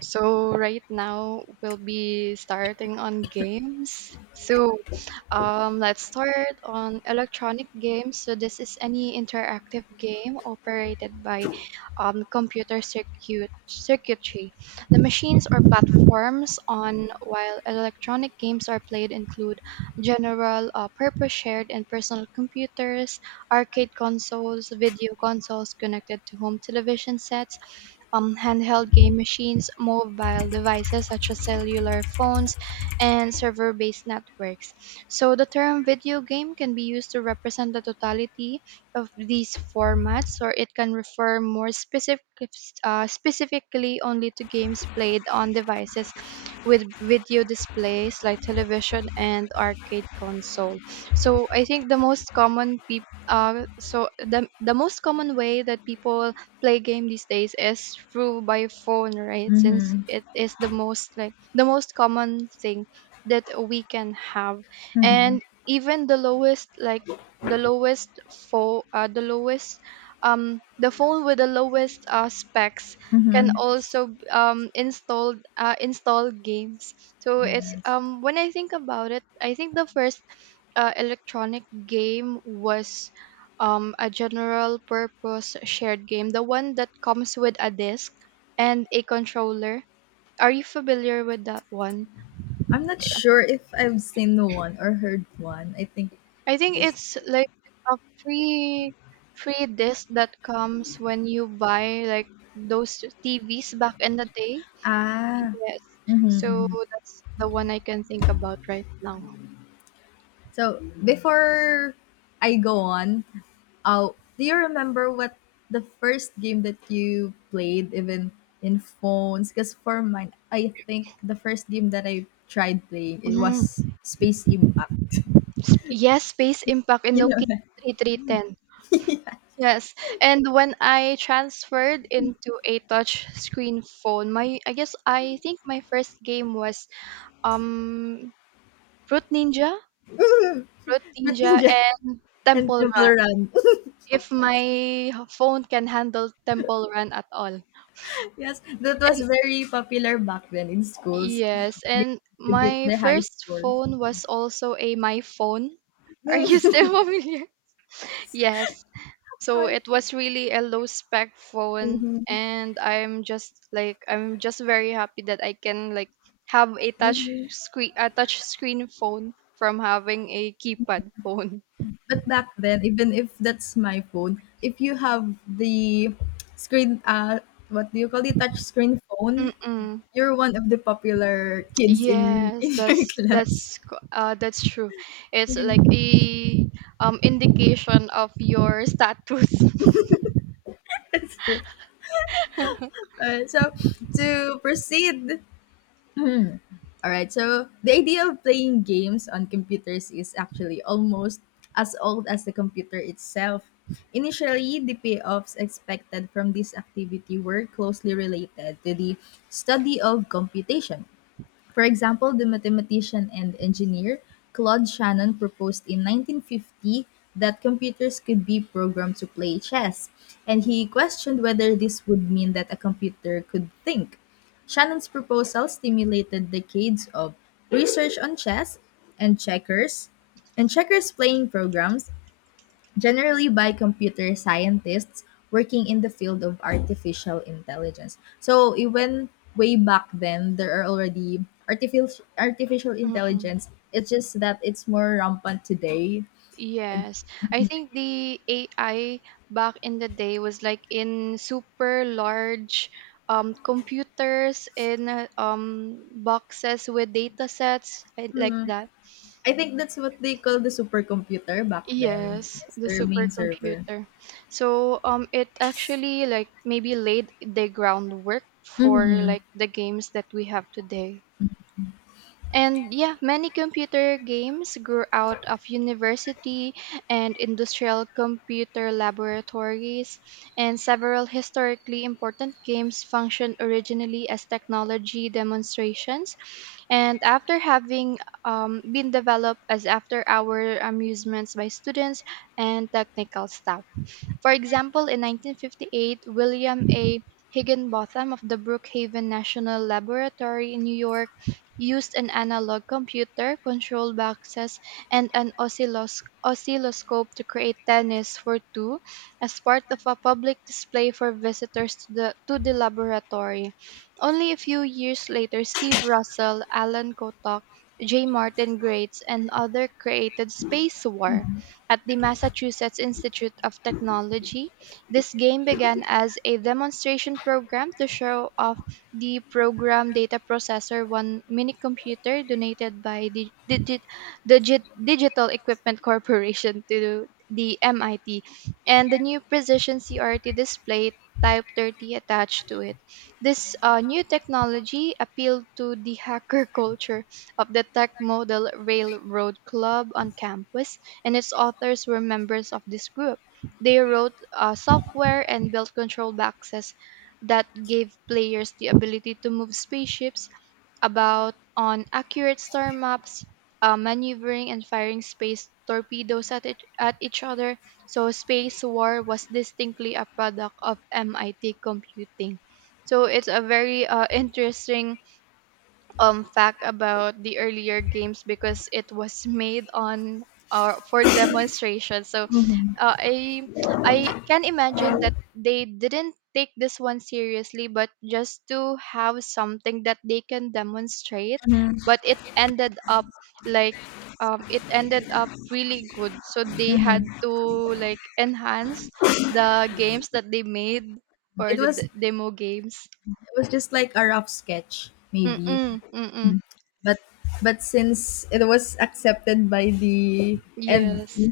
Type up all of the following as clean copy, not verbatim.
So right now we'll be starting on games. Let's start on electronic games. So this is any interactive game operated by computer circuitry. The machines or platforms on while electronic games are played include general purpose shared and personal computers, arcade consoles, video consoles connected to home television sets, handheld game machines, mobile devices such as cellular phones, and server based networks. So the term video game can be used to represent the totality of these formats, or it can refer more specifically only to games played on devices with video displays like television and arcade console. So I think the most common peop so the most common way that people play game these days is through by phone, right? Since Mhm. it is the most common thing that we can have, Mhm. and even the lowest phone, the lowest the phone with the lowest specs can Mhm. also install install games. So it's Yes. When I think about it, I think the first electronic game was a general purpose shared game, the one that comes with a disc and a controller. Are you familiar with that one? I'm not sure if I've seen one or heard one. I think I think just it's like a free free disc that comes when you buy like those TVs back in the day. ah. Yes. Mhm. So Mhm. that's the one I can think about right now. So before I go on, uh, do you remember what the first game that you played even in phones? Because for mine, I think the first game that I tried playing it was Mhm. Space Impact. Yes, Space Impact in You know Nokia that. 3310. Yes, and when I transferred into a touch screen phone, my I guess I think my first game was um Root Ninja, Root With Ninja Ninja and and Temple Run. Temple Run. If my phone can handle Temple Run at all. Yes, that was And very popular back then in schools. Yes, You and to beat my the high first score. phone was also a my phone. Are you still familiar? Yes. So it was really a low spec phone, Mm-hmm. and I'm just very happy that I can like have Hmm. A touch screen phone from having a keypad phone. But back then, even if that's my phone, if you have the screen, what do you call it, touch screen phone, Mm-mm. you're one of the popular kids in Yes, in your that's class. that's co- uh that's true. It's Hmm. like a indication of your status. That's true. So to proceed. All right. So the idea of playing games on computers is actually almost as old as the computer itself. Initially, the payoffs expected from this activity were closely related to the study of computation. For example, the mathematician and engineer Claude Shannon proposed in 1950 that computers could be programmed to play chess, and he questioned whether this would mean that a computer could think. Shannon's proposal stimulated decades of research on chess and checkers playing programs generally by computer scientists working in the field of artificial intelligence. So even way back then, there are already artificial Mm-mm. intelligence. It's just that it's more rampant today. Yes, I think the AI back in the day was like in super large computers in, boxes with data sets and like that. I think that's what they call the supercomputer back then. Yes, That's the their main server. supercomputer. So it actually like maybe laid the groundwork for Hmm. like the games that we have today. And yeah, many computer games grew out of university and industrial computer laboratories, and several historically important games functioned originally as technology demonstrations. And after having been developed as after hour amusements by students and technical staff. For example, in 1958, William A. Higginbotham of the Brookhaven National Laboratory in New York used an analog computer, control boxes, and an oscilloscope to create tennis for two as part of a public display for visitors to the laboratory. Only a few years later, Steve Russell, Alan Kotok, J. Martin Grates, and others created Space War at the Massachusetts Institute of Technology. This game began as a demonstration program to show off the program data processor, one minicomputer donated by the Digital Equipment Corporation to the MIT, and the new Precision CRT display Type 30 attached to it. This new technology appealed to the hacker culture of the Tech Model Railroad Club on campus, and its authors were members of this group. They wrote software and built control boxes that gave players the ability to move spaceships about on accurate star maps, maneuvering and firing space torpedoes at each other. So space war was distinctly a product of MIT computing. So it's a very interesting fact about the earlier games because it was made on for demonstration. So Hmm. uh, i I can imagine that they didn't take this one seriously, but just to have something that they can demonstrate, but it ended up like it ended up really good, so they had to like enhance the games that they made, or It the was demo games. it was just like a rough sketch, maybe, Mm-mm, mm-mm. but but since it was accepted by the and. Yes.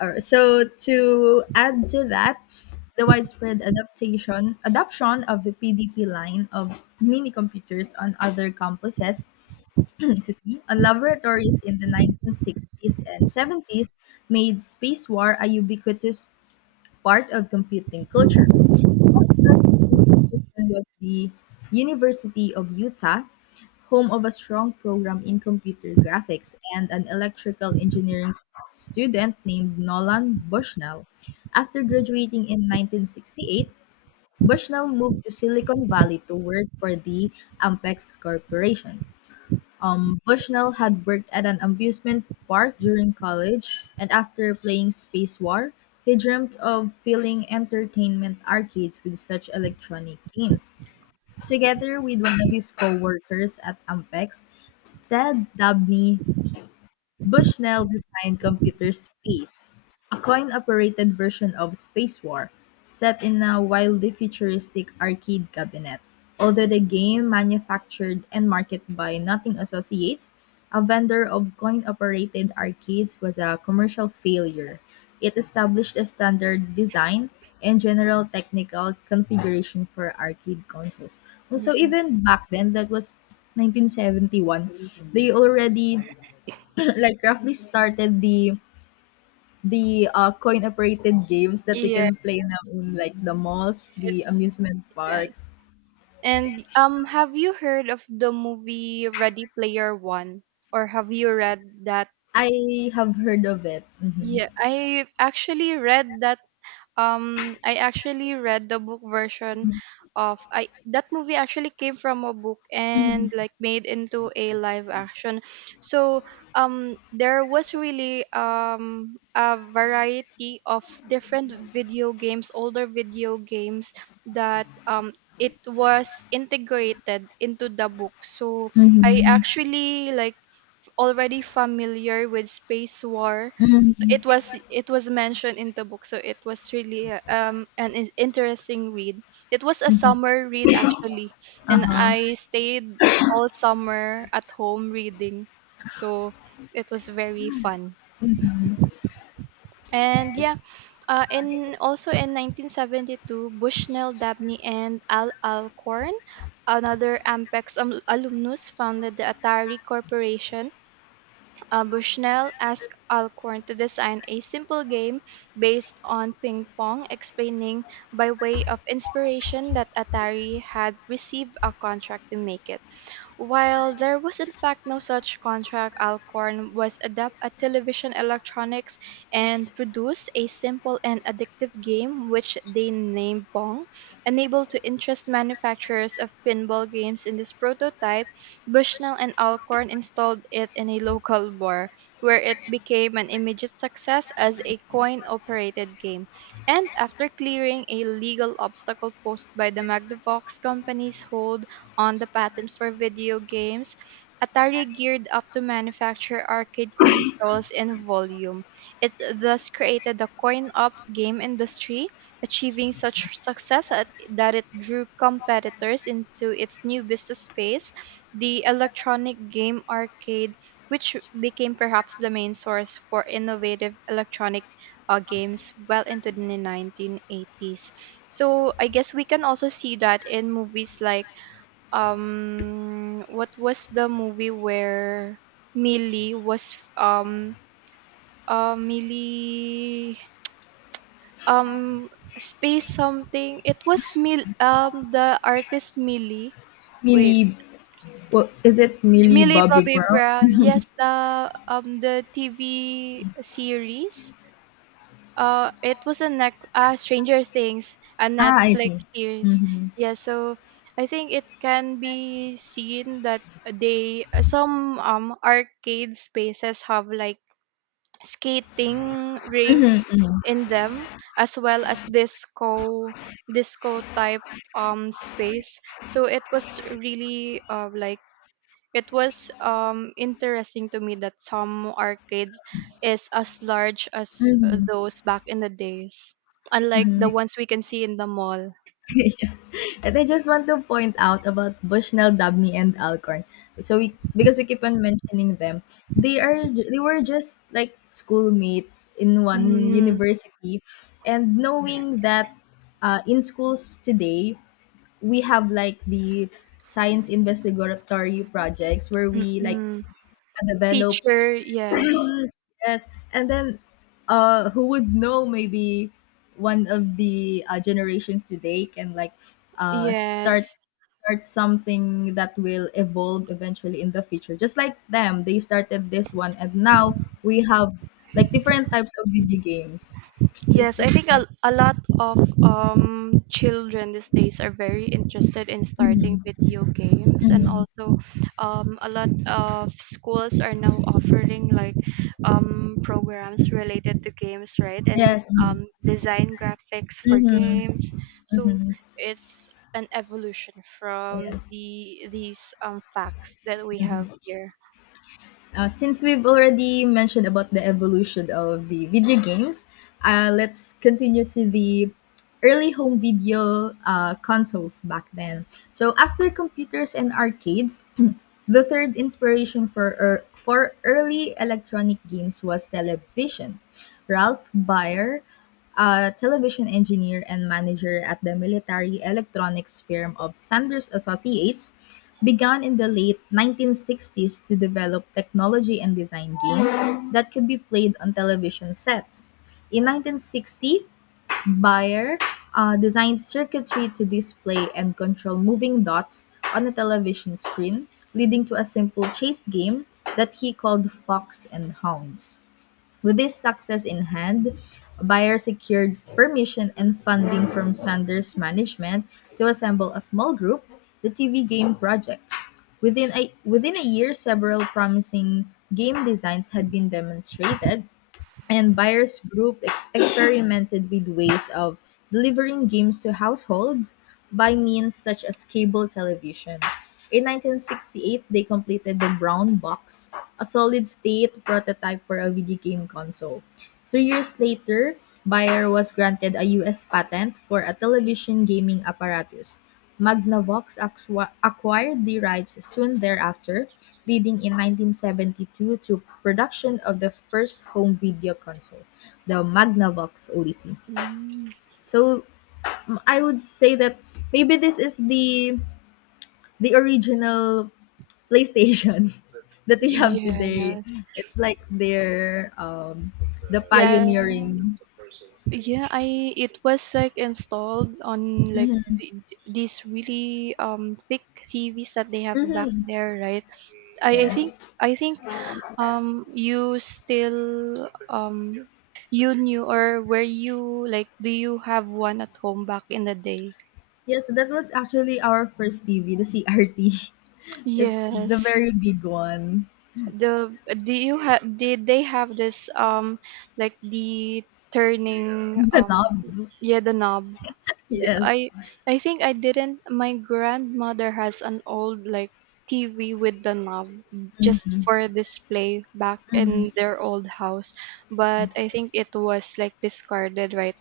Or so, to add to that, the widespread adaptation adoption of the PDP line of mini computers on other campuses, excuse me, on laboratories in the 1960s and 70s made space war a ubiquitous part of computing culture. Institution was the University of Utah, home of a strong program in computer graphics and an electrical engineering student named Nolan Bushnell. After graduating in 1968, Bushnell moved to Silicon Valley to work for the Ampex Corporation. Bushnell had worked at an amusement park during college, and after playing Space War, he dreamt of filling entertainment arcades with such electronic games. Together with one of his co-workers at Ampex, Ted Dabney, Bushnell designed Computer Space, a coin operated version of Space War, set in a wildly futuristic arcade cabinet. Although the game, manufactured and marketed by Nothing Associates, a vendor of coin operated arcades, was a commercial failure. It established a standard design and general technical configuration for arcade consoles. So, even back then, that was 1971, they already like roughly started the coin operated games that you Yeah, can play now in like the malls, the it's amusement yes. parks. And have you heard of the movie Ready Player One, or have you read that? I have heard of it. Mhm. Yeah, I actually read that. I actually read the book version of I that movie actually came from a book and Mhm. like made into a live action. So there was really a variety of different video games, older video games, that it was integrated into the book. So I actually like already familiar with space war. So Mhm. It was mentioned in the book, so it was really an interesting read. It was a Mhm. summer read actually, and Uh-huh. I stayed all summer at home reading, so it was very fun. Mhm. And yeah, in 1972, Bushnell, Dabney, and Al Alcorn, another Ampex alumnus, founded the Atari Corporation. Bushnell asked Alcorn to design a simple game based on ping pong, explaining by way of inspiration that Atari had received a contract to make it. While there was in fact no such contract, Alcorn was adept at television electronics and produced a simple and addictive game which they named Pong. Unable to interest manufacturers of pinball games in this prototype, Bushnell and Alcorn installed it in a local bar, where it became an immediate success as a coin-operated game. And after clearing a legal obstacle posed by the Magnavox company's hold on the patent for video games, Atari geared up to manufacture arcade consoles in volume. It thus created the coin op game industry, achieving such success at, that it drew competitors into its new business space, the electronic game arcade, which became perhaps the main source for innovative electronic games well into the 1980s. So I guess we can also see that in movies like what was the movie where Millie was um Millie um space something. It was Mil the artist Millie, wait, Millie, what is it? Millie Millie Bobby Bobby Brown? Brown, yes, the TV series. It was a nec- Stranger Things, a Ah, I Netflix see. series. Mm-hmm. Yeah, so I think it can be seen that they some arcade spaces have like skating rinks in them, as well as disco type space. So it was really like it was interesting to me that some arcades is as large as Mm-hmm. those back in the days, unlike the Mm-hmm. ones we can see in the mall. And I just want to point out about Bushnell, Dabney, and Alcorn. So we because we keep on mentioning them, they were just like schoolmates in one Mm, university, and knowing that in schools today we have like the science investigatory projects where we like mm-mm. develop. Feature, yes, Yes, and then who would know, maybe one of the generations today can like uh start yes. start something that will evolve eventually in the future. Just like them, they started this one and now we have like different types of video games. So it's Yes, I just think like. A lot of children these days are very interested in starting Mhm, video games, and mhm. also a lot of schools are now offering like programs related to games, right? And Yes. Design graphics for Mm-hmm. games. So Hmm, it's an evolution from yes. These facts that we have here. Since we've already mentioned about the evolution of the video games, let's continue to the early home video consoles back then. So after computers and arcades, the third inspiration for early electronic games was television. Ralph Baer, a television engineer and manager at the military electronics firm of Sanders Associates, began in the late 1960s to develop technology and design games that could be played on television sets. In 1960, Bayer designed circuitry to display and control moving dots on a television screen, leading to a simple chase game that he called Fox and Hounds. With this success in hand, Bayer secured permission and funding from Sanders management to assemble a small group, the TV game project. Within a year, several promising game designs had been demonstrated, and buyers group experimented with ways of delivering games to households by means such as cable television. In 1968, they completed the Brown Box, a solid state prototype for a video game console. 3 years later, Bayer was granted a US patent for a television gaming apparatus. Magnavox acquired the rights soon thereafter, leading in 1972 to production of the first home video console, the Magnavox Odyssey. Mm. So I would say that maybe this is the original PlayStation that we have today. Yes. It's like their the Yeah, pioneering. yeah. I it was like installed on like these really thick TVs that they have back Mhm. there, right? I I Yes. think I think you still you knew, or were you like, do you have one at home back in the day? Yes, that was actually our first TV, the CRT. It's the Yes. very big one. The, do you have, did they have this like the turning, The knob. yeah, the knob? D- Yes. I think I didn't. My grandmother has an old like TV with the knob just for display back Mhm, in their old house, but I think it was like discarded right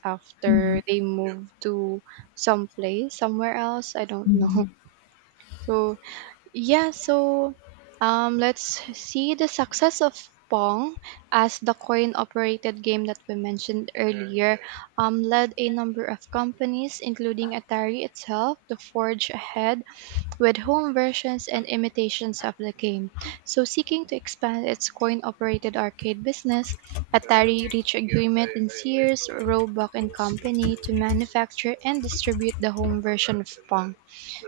mhm, after they, yeah, moved to some place somewhere else. I don't know. mhm. So yeah, so let's see, the success of Pong as the coin operated game that we mentioned earlier led a number of companies, including Atari itself, to forge ahead with home versions and imitations of the game. So, seeking to expand its coin operated arcade business, Atari reached agreement in Sears, Roebuck and Company to manufacture and distribute the home version of Pong.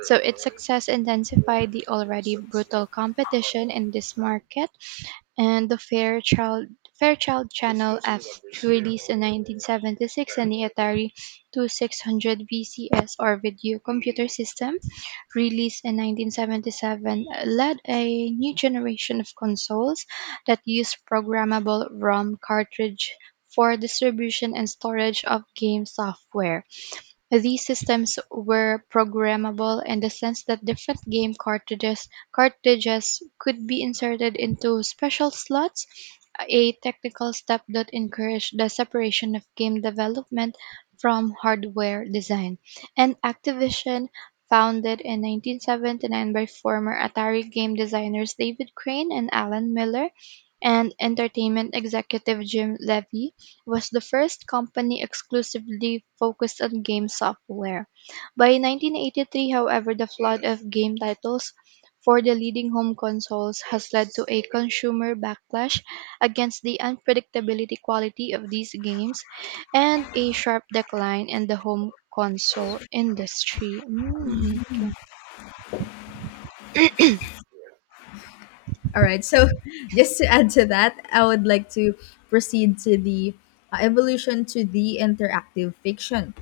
So its success intensified the already brutal competition in this market, and the Fairchild Channel F released in 1976 and the Atari 2600 VCS or video computer system released in 1977 led a new generation of consoles that used programmable ROM cartridge for distribution and storage of game software. These systems were programmable in the sense that different game cartridges cartridges could be inserted into special slots, a technical step that encouraged the separation of game development from hardware design. And Activision, founded in 1979 by former Atari game designers David Crane and Alan Miller, and entertainment executive Jim Levy, was the first company exclusively focused on game software. By 1983, however, the flood of game titles for the leading home consoles has led to a consumer backlash against the unpredictability quality of these games and a sharp decline in the home console industry. Mm, okay. All right. So, just to add to that, I would like to proceed to the evolution to the interactive fiction.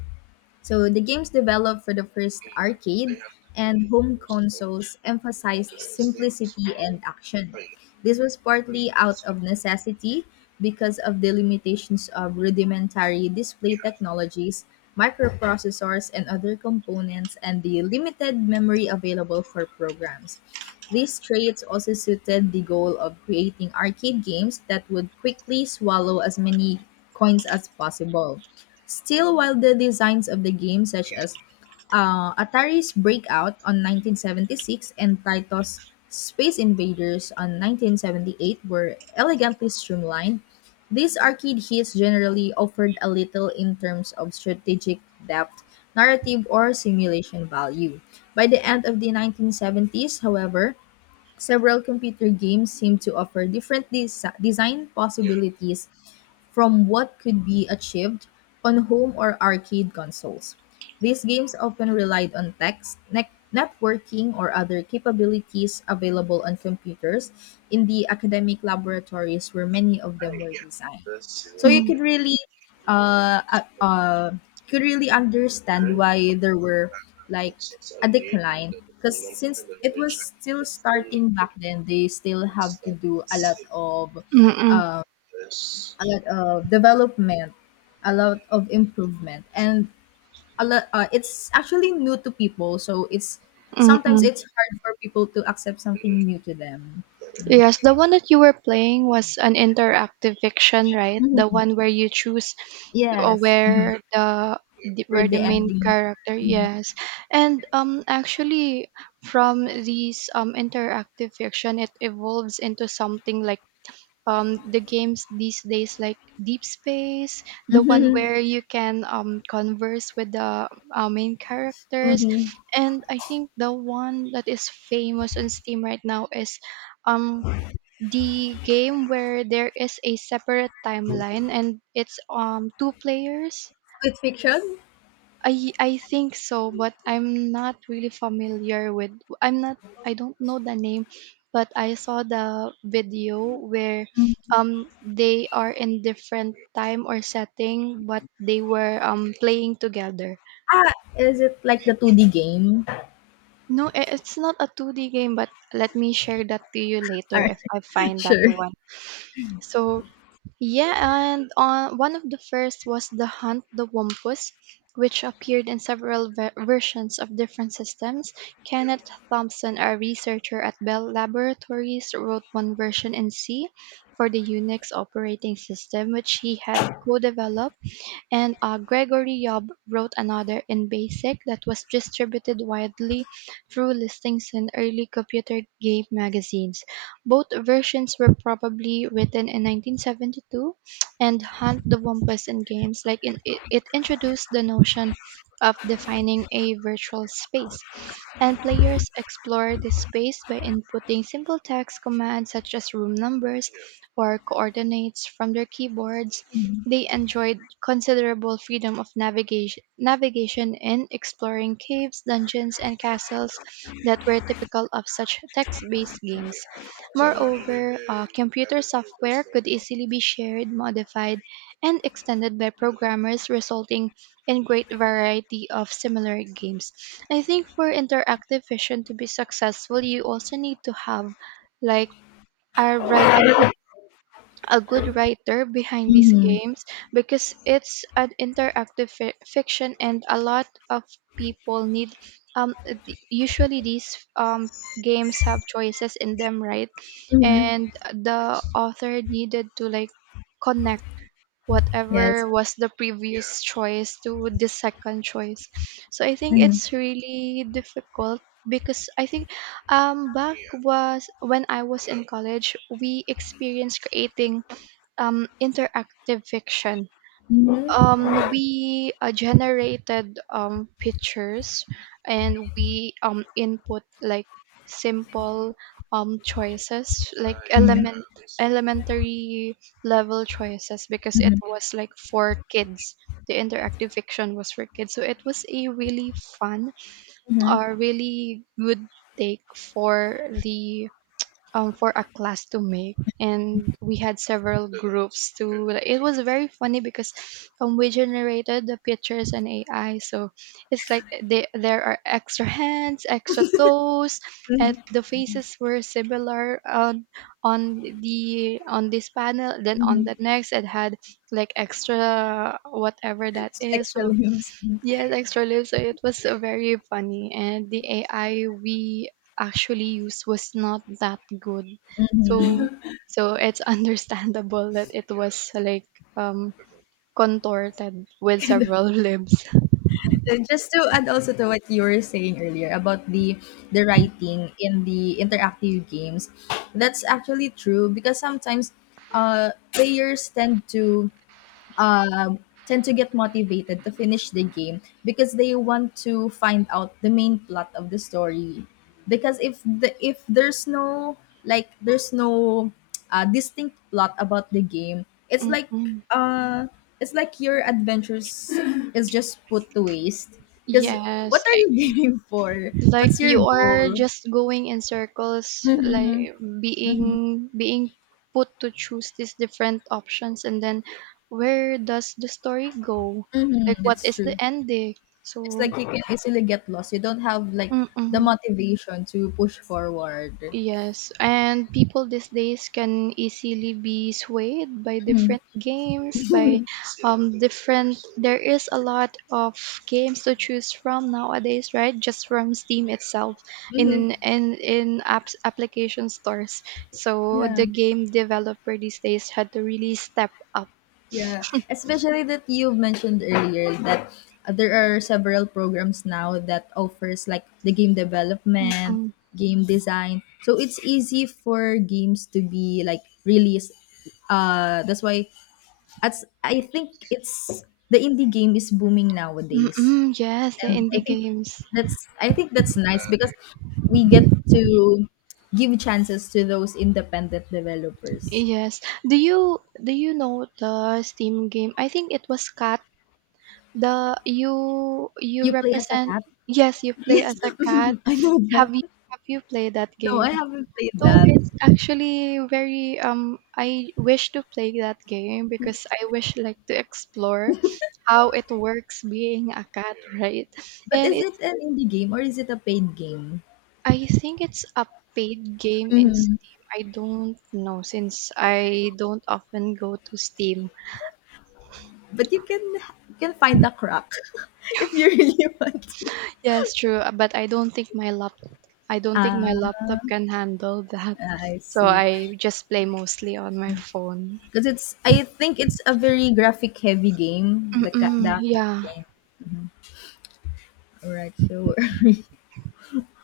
So the games developed for the first arcade and home consoles emphasized simplicity and action. This was partly out of necessity because of the limitations of rudimentary display technologies, microprocessors, and other components, and the limited memory available for programs. These traits also suited the goal of creating arcade games that would quickly swallow as many coins as possible. Still, while the designs of the game, such as Atari's Breakout on 1976 and Taito's Space Invaders on 1978, were elegantly streamlined, these arcade hits generally offered a little in terms of strategic depth, narrative, or simulation value. By the end of the 1970s, however, several computer games seem to offer different design possibilities from what could be achieved on home or arcade consoles. These games often relied on text, networking, or other capabilities available on computers in the academic laboratories where many of them were designed, so you Mm, could uh, uh uh, really understand why there were like a decline, because since it was still starting back then they still have to do a lot of mm-mm, a lot of development, a lot of improvement, and a lot. Uh, it's actually new to people, so it's sometimes mm-mm. it's hard for people to accept something new to them. Mm. Yes, the one that you were playing was an interactive fiction, right? The Mhm. one where you choose Yes. Mhm. where the- where We're the the main ending. character, Mhm. yes. And actually, from these interactive fiction it evolves into something like the games these days, like Deep Space, the one Mhm. where you can converse with the main characters. Mhm. And I think the one that is famous on Steam right now is um the game where there is a separate timeline and it's two players. It's fiction? I think so, but I'm not really familiar with. I'm not. I don't know the name, but I saw the video where they are in different time or setting, but they were playing together. Ah, is it like the 2D game? No, it's not a 2D game, but let me share that to you later Alright, if I find that sure. one. So yeah. And on, one of the first was the Hunt the Wampus, which appeared in several versions of different systems. Kenneth Thompson, a researcher at Bell Laboratories, wrote one version in C for the Unix operating system, which he had co developed. And Gregory Yob wrote another in BASIC that was distributed widely through listings in early computer game magazines. Both versions were probably written in 1972, and Hunt the Wumpus in games. Like in, it introduced the notion of defining a virtual space. And players explore this space by inputting simple text commands such as room numbers or coordinates from their keyboards. They enjoyed considerable freedom of navigation in exploring caves, dungeons, and castles that were typical of such text-based games. Moreover, computer software could easily be shared, modified, and extended by programmers, resulting in great variety of similar games. I think for interactive fiction to be successful, you also need to have, like, a good a good writer behind these Mhm, games, because it's an interactive fiction, and a lot of people need usually these games have choices in them, right? mhm. And the author needed to, like, connect Yes. whatever was the previous choice to the second choice. So I think Mhm. it's really difficult, because I think back was when I was in college, we experienced creating interactive fiction. Mhm, We generated pictures, and we input like simple choices, like mhm, elementary level choices, because it mhm, was like for kids. The interactive fiction was for kids, so it was a really fun, mhm, a really good take for the for a class to make, and we had several groups to. It was very funny because we generated the pictures and AI, so it's like they, there are extra hands, extra toes. And mhm, the faces were similar on the on this panel, then on mhm. the next it had like extra whatever that is. Extra So layers. Mhm. yes, extra lives. So it was very funny, and the AI we actually used was not that good, so it's understandable that it was like um contorted with several libs. And just to add also to what you were saying earlier about the writing in the interactive games, that's actually true because sometimes players tend to Uh, tend to get motivated to finish the game because they want to find out the main plot of the story. Because if there's no distinct plot about the game, Mm-mm. uh it's like your adventures is just put to waste. Because what Yes, are you gaming for? like What's your you are goal? just going in circles, like Mm-hmm, mm-hmm, being put to choose these different options, and then where does the story go? Like, mm-hmm, what it's is true. the ending? It's like So. you can easily get lost. You don't have like the Mm-mm. motivation to push forward. Yes, and people these days can easily be swayed by Mhm. different games, by different, there is a lot of games to choose from nowadays, right? Just from Steam itself, in apps application stores. So Yeah, the game developer these days had to really step up. yeah. Especially that you've mentioned earlier that there are several programs now that offers like the game development, Mm-mm. game design. So it's easy for games to be like released. That's why, as I think it's, the indie game is booming nowadays. Mm-mm. Yes, the And I indie think games. that's I think that's nice because we get to give chances to those independent developers. Yes. Do you know the Steam game? I think it was Cat. The you You play as a represent, cat? yes, you play Yes, as a cat. I know that. Have you have you played that No, game? I haven't played So that. it's actually very I wish to play that game, because I wish, like, to explore how it works being a cat, right? But And is it's it an indie game or is it a paid game? I think it's a paid game in Mhm. Steam. I don't know since I don't often go to Steam. But you can find a crack if you really want to. Yes, true, but I don't think Ah, my laptop can handle that. I So see. I just play mostly on my phone. Because it's, I think it's a very graphic heavy game, Mm-mm, the cat yeah. game. All right, sure.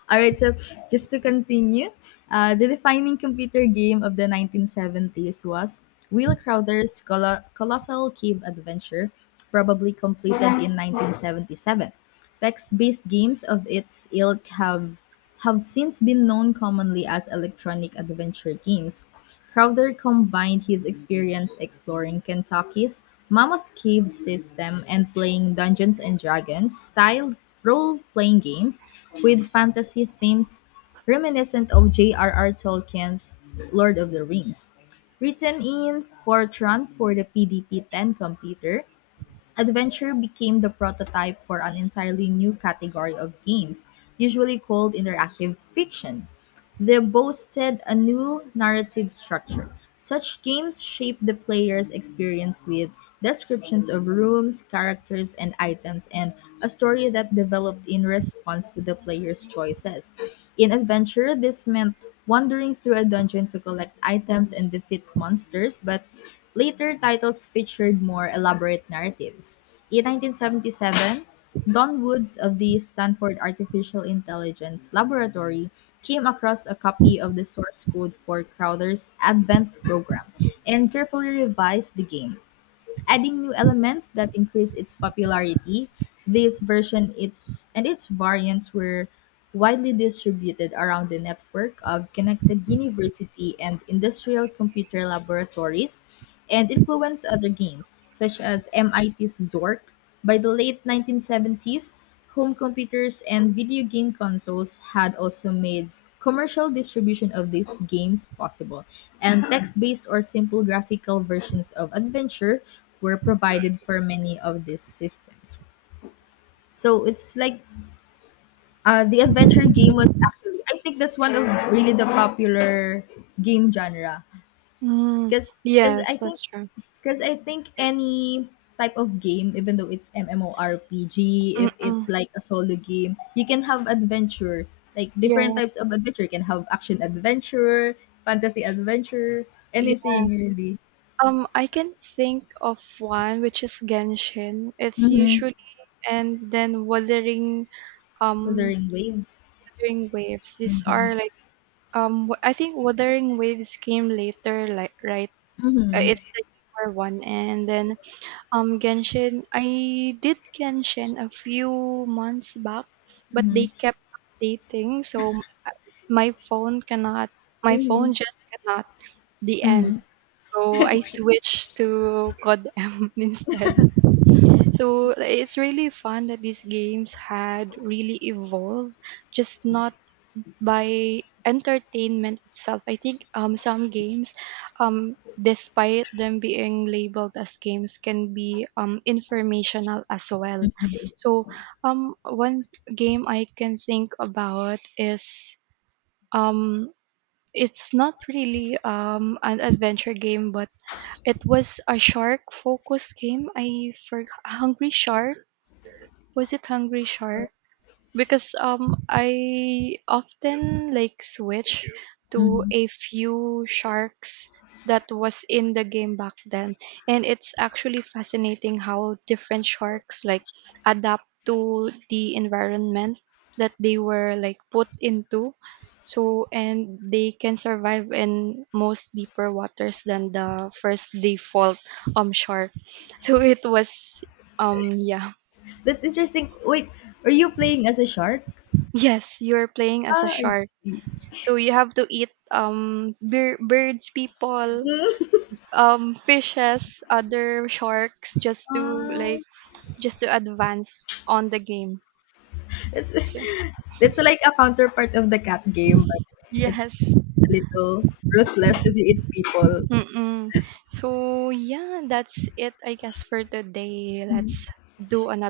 All right, so just to continue, the defining computer game of the 1970s was Will Crowther's Colossal Cave Adventure, probably completed in 1977. Text-based games of its ilk have since been known commonly as electronic adventure games. Crowther combined his experience exploring Kentucky's Mammoth Cave system and playing "Dungeons and Dragons"-style role-playing games with fantasy themes reminiscent of J.R.R. Tolkien's "Lord of the Rings." Written in Fortran for the PDP-10 computer, Adventure became the prototype for an entirely new category of games, usually called interactive fiction. They boasted a new narrative structure. Such games shaped the player's experience with descriptions of rooms, characters, and items, and a story that developed in response to the player's choices. In Adventure, this meant wandering through a dungeon to collect items and defeat monsters, but later titles featured more elaborate narratives. In 1977, Don Woods of the Stanford Artificial Intelligence Laboratory came across a copy of the source code for Crowther's Advent program and carefully revised the game, adding new elements that increased its popularity. This version, its and its variants, were widely distributed around the network of connected university and industrial computer laboratories and influenced other games such as MIT's Zork. By the late 1970s, home computers and video game consoles had also made commercial distribution of these games possible, and text based or simple graphical versions of adventure were provided for many of these systems. So it's like, the adventure game was actually, I think, that's one of really the popular game genre, Mm, because because yes, I think that's true. because I think any type of game, even though it's MMORPG, if it's Mm-mm, like a solo game, you can have adventure. Like different yeah, types of adventure. You can have action adventure, fantasy adventure, yeah. anything really. I can think of one which is Genshin. It's Mm-hmm. usually, and then um Wuthering Waves. Wuthering Waves. These are like I think Wuthering Waves came later, like, right? Mm-hmm. it's the newer one. And then Genshin, I did Genshin a few months back, but Mm-hmm. they kept updating, so my phone cannot, my phone Mm-hmm. just cannot, the end. Mm-hmm. So I That's true. switched to COD M instead. So it's really fun that these games had really evolved, just not by entertainment itself. I think some games, despite them being labeled as games, can be informational as well. So, one game I can think about is um, it's not really an adventure game, but it was a shark focus game. I for Hungry Shark. Was it Hungry Shark? Because I often like switch to Mhm. a few sharks that was in the game back then, and it's actually fascinating how different sharks like adapt to the environment that they were like put into. So and they can survive in most deeper waters than the first default shark, so it was yeah. That's interesting. Wait, are you playing as a shark? Yes, you're playing as a Ah, I shark. see. So you have to eat birds, people, fishes, other sharks, just to Ah, like just to advance on the game. that's. So It's like a counterpart of the cat game, but it's yes. a little ruthless because you eat people. Mm-mm. So yeah, that's it I guess for today. Let's do another